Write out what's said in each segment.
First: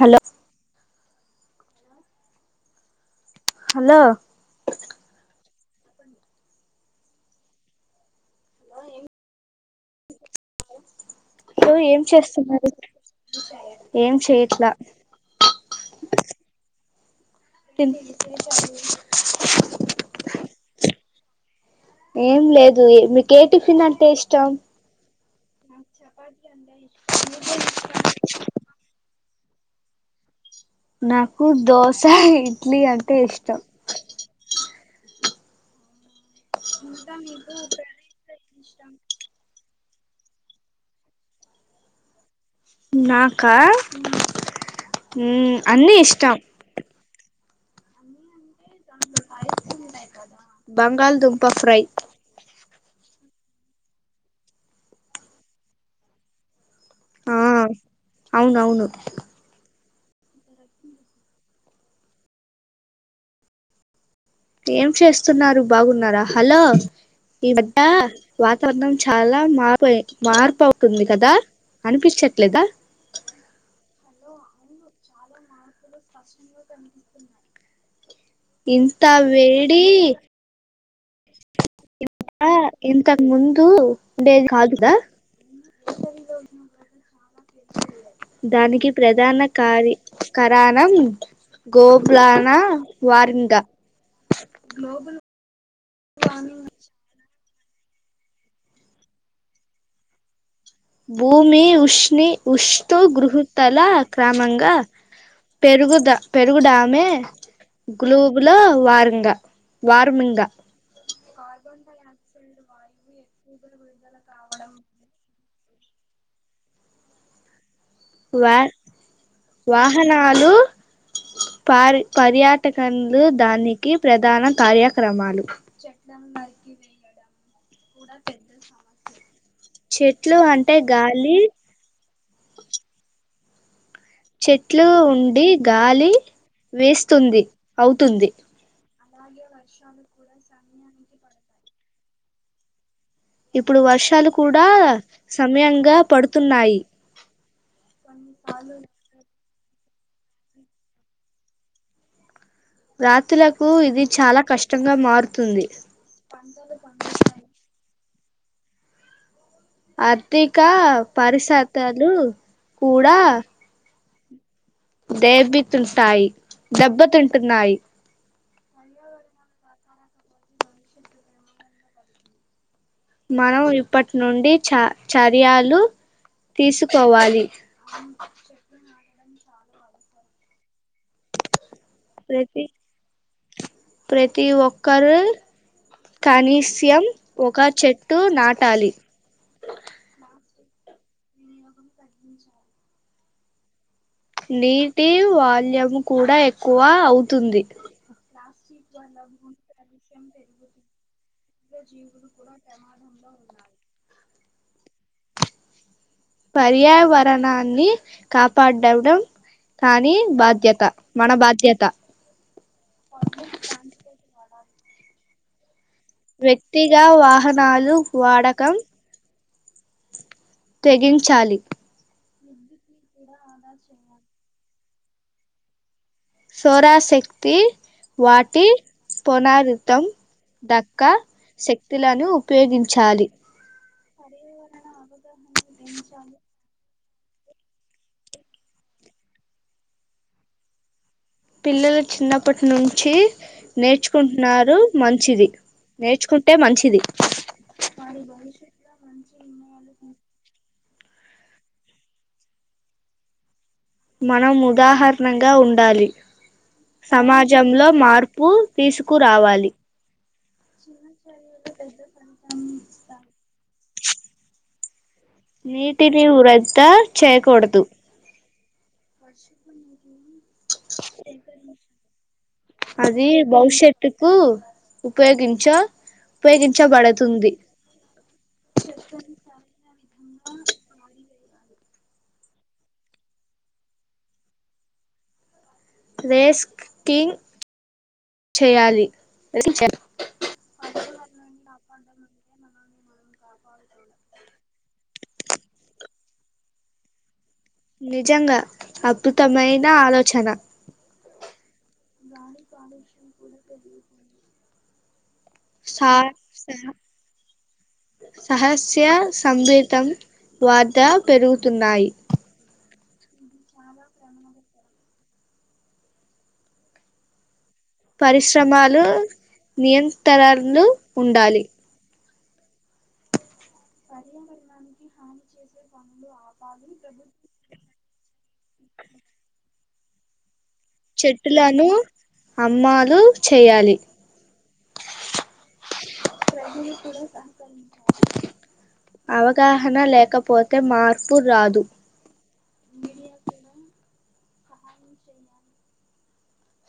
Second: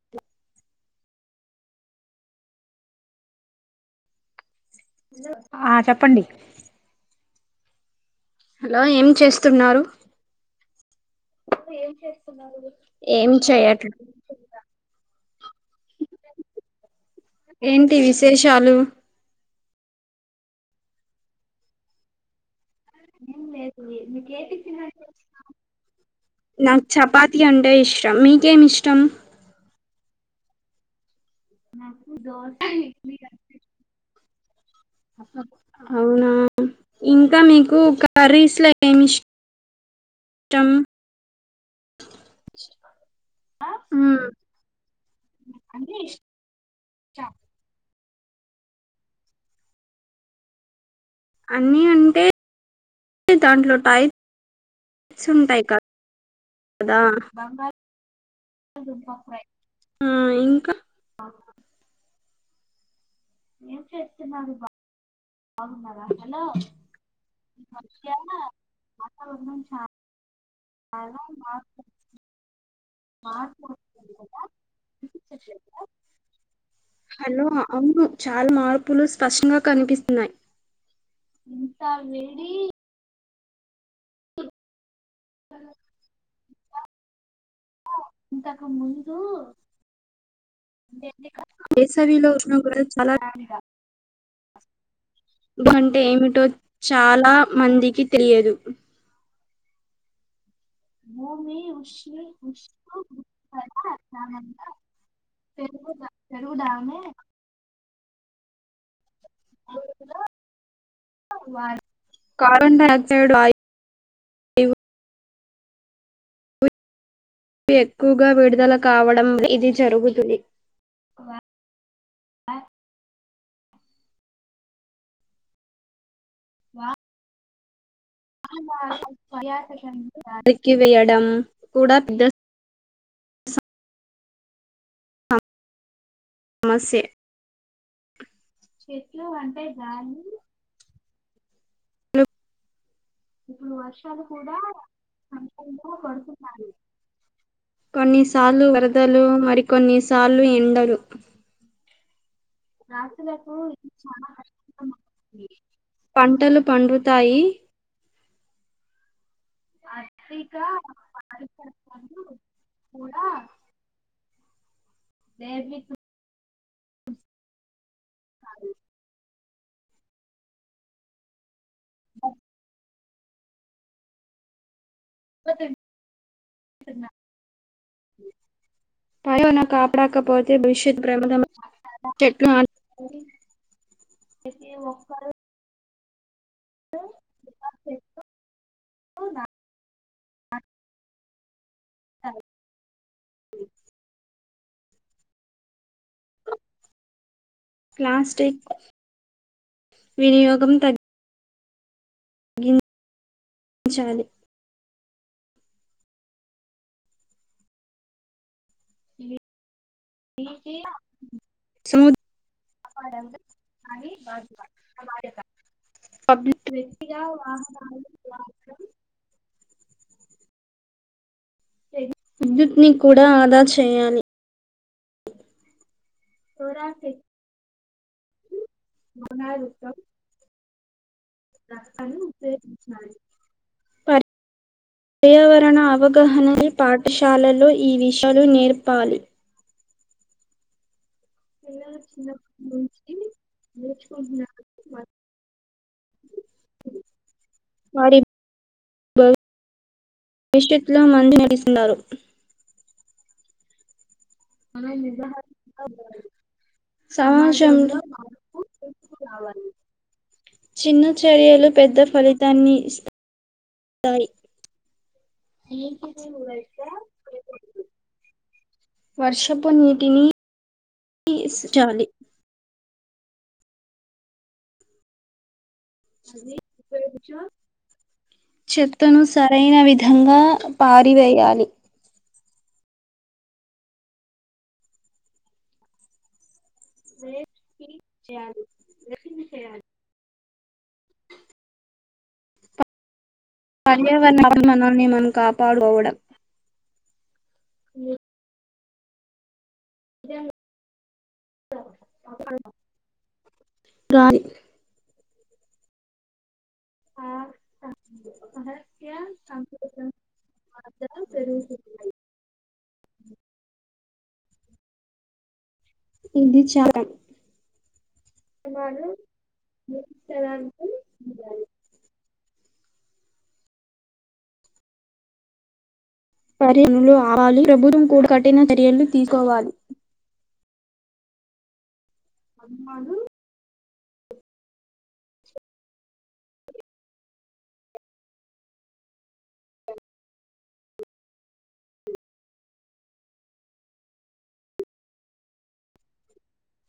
Hello! Hello! ఆ చెప్పండి. Hello ఏం చేస్తున్నారు? హలో ఏం చేస్తున్నారు ఏం చేయట్లే ఏం చేయట్ల. తిన్ ఏంటి విశేషాలు ఏం లేదు ఎ మికే టిఫిన్ అంటే ఇష్టం. నాక్ చపాతి అంటే ఇష్టం, మీకేమిష్టం? నాకు దోస, ఇడ్లీ అంటే ఇష్టం. అవునా ఇంకా నీకు కర్రీస్ల ఏం ఇష్ టమ్ నాకా ఉమ్ అన్నీ ఇష్టం. చ బంగాళదుంప అన్ని ఫ్రై అంటే దాంట్లో టైప్ స్ ఉంటాయ్ కా కదా ఆ అవునవును ఆ ఇంకా ఏం చెస్ ఏం చేస్తున్నారు బాగున్నారా హలో! ఈ మధ్యా వాతావరణం చాలా వాతావరణం మార్పాయి మార్పవ్ తుంది కదా అనిపించట్లేదా. మా కదా హలో అవును చాలా ఇంత మార్పులు స్పష్టంగా వేడి ఇంత వేడి ఇంతక్ ముందు ఉండేది కాదు కదా [inaudible] దానికి ప్రధాన కారి కరాణం వేసవిలో గోబ్లానా ఉష్ణోగ్రత చాలా వారింగ్ అంటే ఏమిటో చాలా మందికి తెలియదు భూమి ఉష్ణి ఉషతూ గృహతల క్రమంగా పెరుగుద పెరుగుడామే గ్లూబ్లో వార్మింగా వార్ మింగ కార్బన్ డయాక్సైడ్ కావడం ఎక్కువగా వా విడుదల కావడం ఇది జరుగుతుంది పరి పర్యాటకన్లు దానికి ప్రధాన కార్యక్రమాలు వా చెట్లు నరికి అంటే వేయడం గాలి కూడా చెట్లు ఉండి గాలి వేస్తుంది అవుతుంది చెట్లు అంటే గాలి అ [inaudible] ఇప్పుడు వర్షాలు కూడా సమయంగా పడుతున్నాయి కొన్నిసార్లు వరదలు మరికొన్నిసార్లు ఎండలు రాతులకు ఇది చాలా కష్టంగా మారుతుంది పంటలు పండుతాయి ఆర్థిక పరిసతలు కూడా దే బితుల్తాయి దెబ్బ తింటున్నాయి మనం ఇప్పట్నుండి చ చర్యలు తీసుకోవాలి పై కపడకపోతే భూరిష్ ప్రతి ప్రతి ఒక్కరూ కనీస్యం ఒక చెట్టు నాటాలి అ నీటి వాల్యం కూడా ఎక్కువ అవుతుంది ప్లాస్టిక్ వినియోగం తగ్ [inaudible] మ్ చాలి పర్యావరణాన్ని కాప్ పాడ్వడం కానీ బాధ్యత మన బాధ్యత సముద్ర [inaudible] మా బాధ్యత వ్యక్తిగా వాహనాలు వాడకం తెగించాలి విద్యుత్ని కూడా ఆదా చేయాలి సోరాశక్తి వాటి పోనారితం డ క్క శక్తిలను ఉపయోగించాలి పర్ పర్యావరణ అవగాహన పాఠశాలలో ఈ విషలు నేర్పాలి పిల్లలు చిన్నప్పటి నుంచి నేర్చుకుంటున్నారు మంచిది నేర్చుకుంటే మంచిది వారి ఇంట్లో మంది లేడిస్ ఉన్నారు మనం ఉదాహరణంగా ఉండాలి సమాజంలో మార్పు తీసుకురావాలి [inaudible] చిన్న చర్యలు దాయి నీటిని వృధా చేయకుడదు వర్షపు నీటిని ఇస్ చాలి అది భవిష్యత్తుకు ఉపయోగించా ఉపయోగించబడుతుంది చెత్తను సరైన విధంగా పారివేయాలి రేస్క కింగ్ చేయాలి పర్యావరణ అభి మానాల్ని మనం కాపాడుకోవడం నిజంగా అప్పుతమై [inaudible] సా స సహస్య సంభేతం వాద పెరుగుతున్నాయి ఇది చా లా పరిశ్రమలు నియంతరణలు ఉండాలి పర్యావరణానికి హాని చేసేవి పరిణలు అవాలీ ప్రభుత్వం కూడా కట్టిన చర్యలు తీసుకోవాలి చెట్టులను అమ్మాలి చేయాలి [unintelligible] అవగాహన లేకపోతే మార్పు రాదు మీడియాక్కడ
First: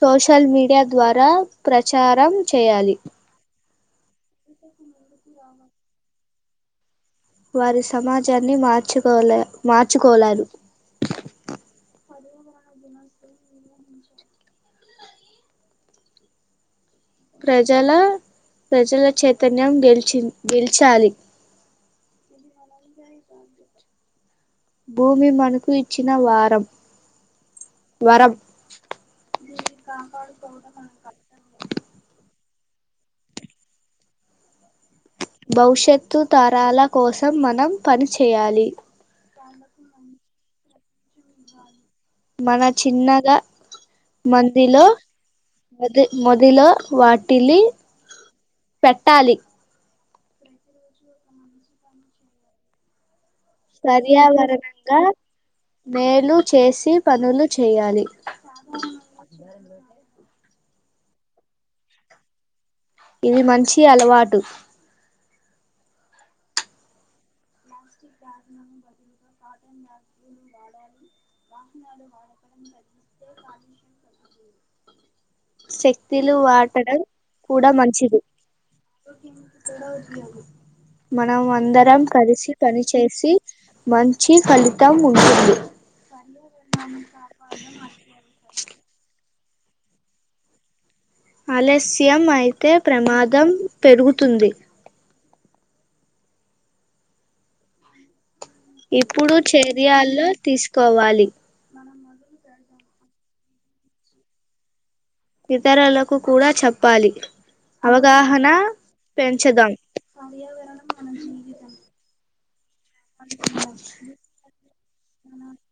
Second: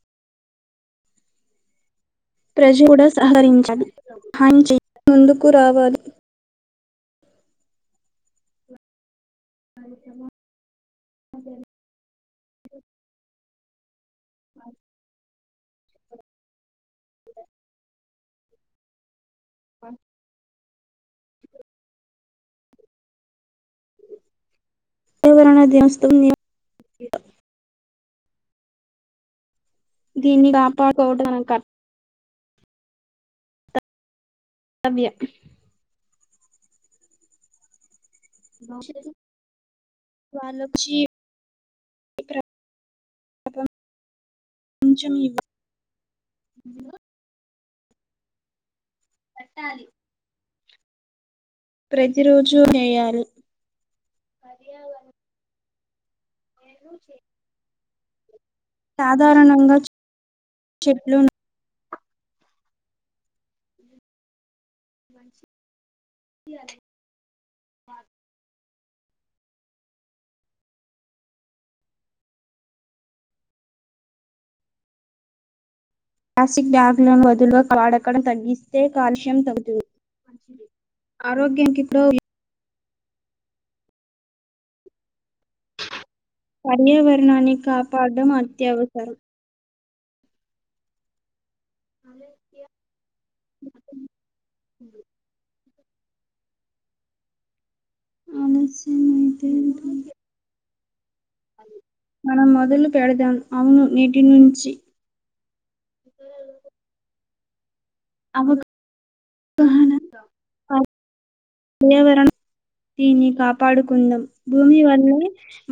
సోషల్ మీడియా ద్వారా ప్ర జు కూడా సహరించలి మంచి ముందుకు రావాలి వారి సమాజాన్ని మార్చుకోలె మార్చుకోలారు [unintelligible] ప్రజల ప్రజల చైతన్యం గెలిచిం గెలచాలి భూమి పర్యావరణ మనకు ఇచ్చిన దినోత్సవం వారం వరం దీన్ని కాపాడు కోవుడు మన కార్ కర్తవ్యం భవిష్యత్తు తరాల కోసం మనం ప వాలోచ్చి మన చిన్నగా మందిలో మది మొదిలో ఇవ్వాలి వాటిల్లీ పెట్టాలి ప్రతి రోజూ వేయాలి ప్రర్యావరణంగా మేలు చేసి పనులు చేయాలి సాధారణంగా చే చెట్లు ఉన్ ఇది మంచి అలవాటు [inaudible] [unintelligible] సే తిలు ప్లాస్టిక్ ఆటడం బ్యాగులను కూడ బదులుగా మంచిది వాడకడం తగ్గిస్తే కాలుష్యం తగ్గుతుంది ఆరోగ్యానికి మనమందరం కూడా కలిసి తనిష్ చేసి మంచి ఫలితం వుంటుంది పర్యావరణాన్ని కాపాడ్డం అత్యవసరం ఆలస్యమైతే ప్రమాదం పెరుగుతుంది ఆలస్యం ఇప్పుడు అయితే చేర్యాల్లో తీస్కోవాలి మనం మొదలు పెడదాం ఔను నీటి నుంచి ఇతరలకు కూడా చెప్పాలి అవగాహన పెంచదాం అవగాహన పర్యావరణ దీన్ని కాపాడుకుందాం భూమి వల్లే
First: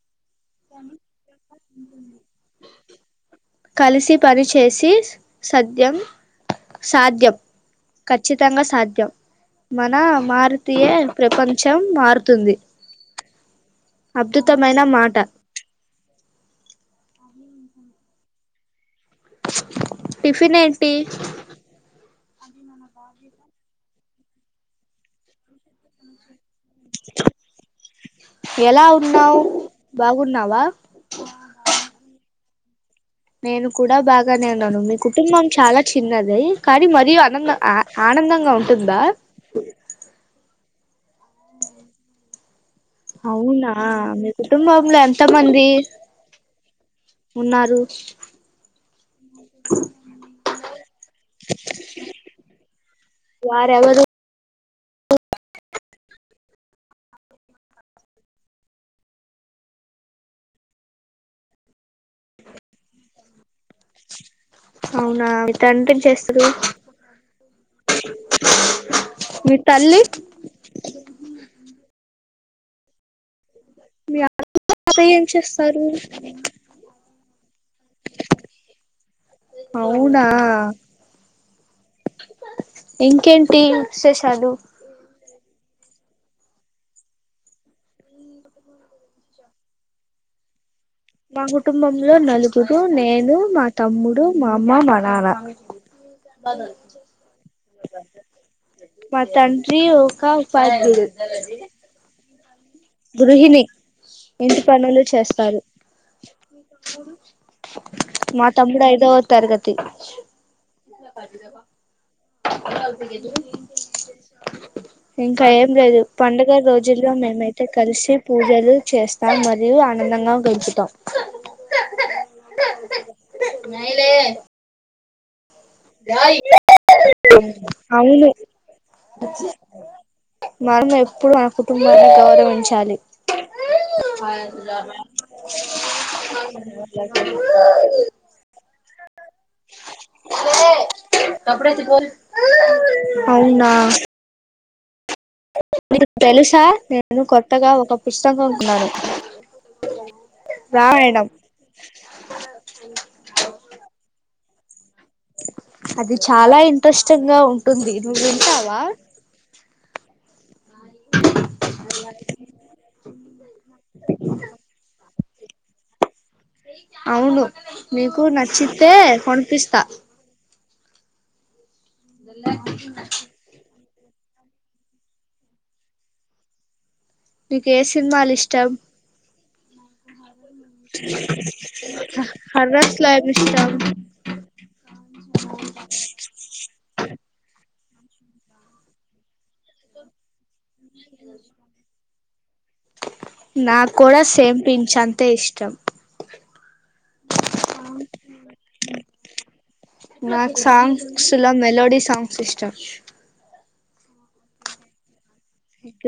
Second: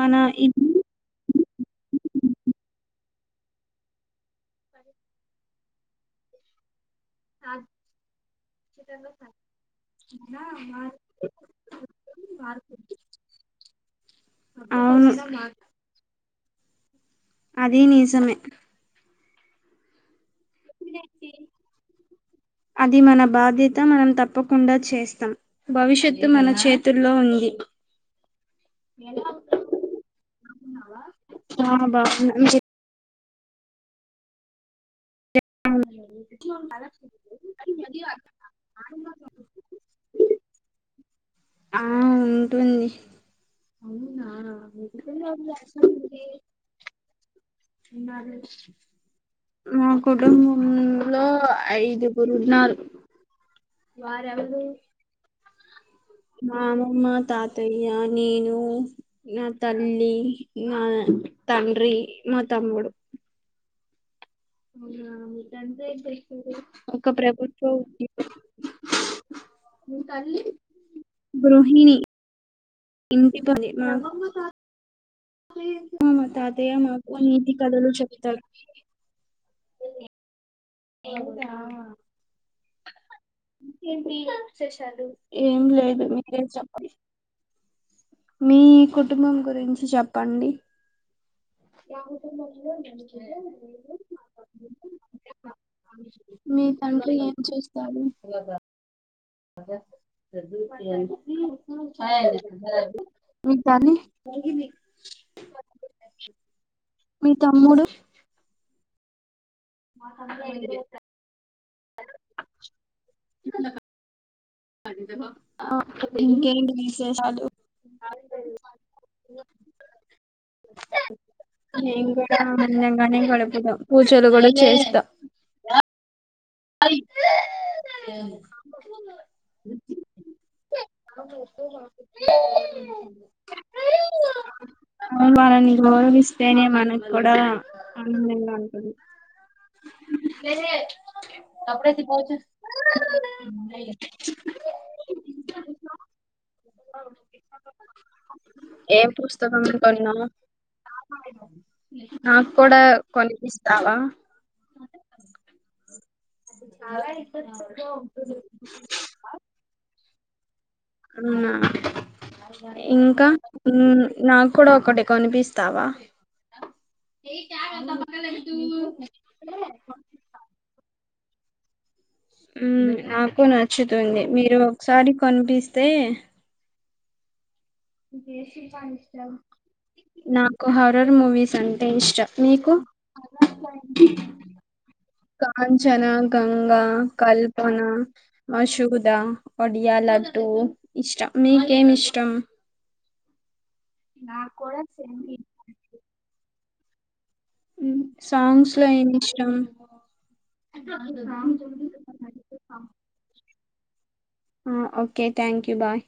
మన ఇదీ [unintelligible] కలిసి పని చేసి స్ సధ్యం సాధ్యం ఖచ్చితంగా సాధ్యవ్ మన మారుతీయ ప్రపంచం మార్ తుంది అద్దుతమైనా అవును మాట అదీ నీజమే టిఫినేంటి అది మన బాధ్యత మనం తప్పకుండా చేస్తా భవిష్యత్తు మన చేతుల్లో ఉంది ఎలా ఉన్నావు బాగున్నావా ఆ బావున్నా మీర్ నేను కూడా బాగానే ఉన్నాను మీ కుటుంబం చాలా చిన్నది కానీ మరీ అనంద ఆ ఆనందంగా ఉంటుందా ఆ ఉంటుంది అవునా మీ కుటుంబంలో ఎంత మంది ఉన్నారు ఉన్నారు మా కుటుంబంలో ఐదుగురు ఉన్నారు వారెవరు వారెవురూ మా నానమ్మ తాతయ్య నేను నా తల్లి నా తండ్రి మ తమ్ముడు అవునా మీ తండ్రి ఏం చేస్తారు ఏంచేస్తారు ఒక ప్రభుత్వవ్ ఉద్యోగి మీ తల్లి గృహిణిణీ మీ మీ అమ్మమ్మ అత్తయ్య ఏం చేస్తారు తాత ఆ తాతయ్య మాకు నీతీ కదలు చెబ్తారు అవునా ఇంకేంటి విశేషాలు ఏం లేదు మీరే చెప్పాలీ మీ కుటుంబం గురించ్ చెప్పండి మా కుటుంబంలో నలుగురు నేను మా తమ్ముడు మా అమ్మ మా నాన్న మీ తండ్రి ఏం చేస్తాడూ మా తండ్రి ఒక ఉపాద్యుడు మీ గృహిణి తల్లి ఇంటి పనులు చేస్తారు మీ తమ్ముడు మా తమ్ముడు ఐదొవ తరగతి [unintelligible] ఇంకా ఏం లేదు పండుగ ఇంకేంటి రోజుల్లో విశేషాలు మేమైతే కల్సీ పూజలు చేస్తాం మరియు ఆనందంగా గడుపుతాం మేం గూడా అందంగానే గడుపుదాం పూజలు కూడా చేస్తా రాయి అయ్ [unintelligible] మనేప్పుడు ఆ కుటుంబాన్ని గౌరవించాలి అవును వాళ్ళని గౌరవిస్తేనే మనక్కూడా ఆనందంగా ఉంటుంది [unintelligible] అవునా మీకూ తెల్సా నేను కొత్తగా ఒక పుస్తకంకున్నాను ఏం పుస్తకం రామాయణం నాక్కూడా కొనిపిస్తావా అది చాలా ఇంట్రెస్టింగ్ గా ఉంటుంది నువ్వు వింటావా ఆ ఇంకా నా నాక్కూడా ఒకటి కొనిపిస్తావా అవును మీకు నచ్చితే కొనిపిస్తా మ్మ్ నాకు నచ్చుతుంది మీరొకసారి కొనిపిస్తే మీకు ఏ సినిమాలు ఇష్టం నాకు హారర్ మూవీస్ అంటే ఇష్టం మీకు హారర్స్ లో ఏం ఇష్టం కాంచనా, గంగా, కల్ప ప్నా మశుదా, ఒడియాల ట్టు ఇష్టం మీకేమిష్టం నాక్కూడా సేమెపించంతే ఇష్టం మ్ సాంగ్స్ లో ఏమి ఇష్టం నాక్ సాంగ్స్ లో మెలోడి సాంగ్స్ ఇష్టం ఆ ఓకే థాంక్యూ బాయ్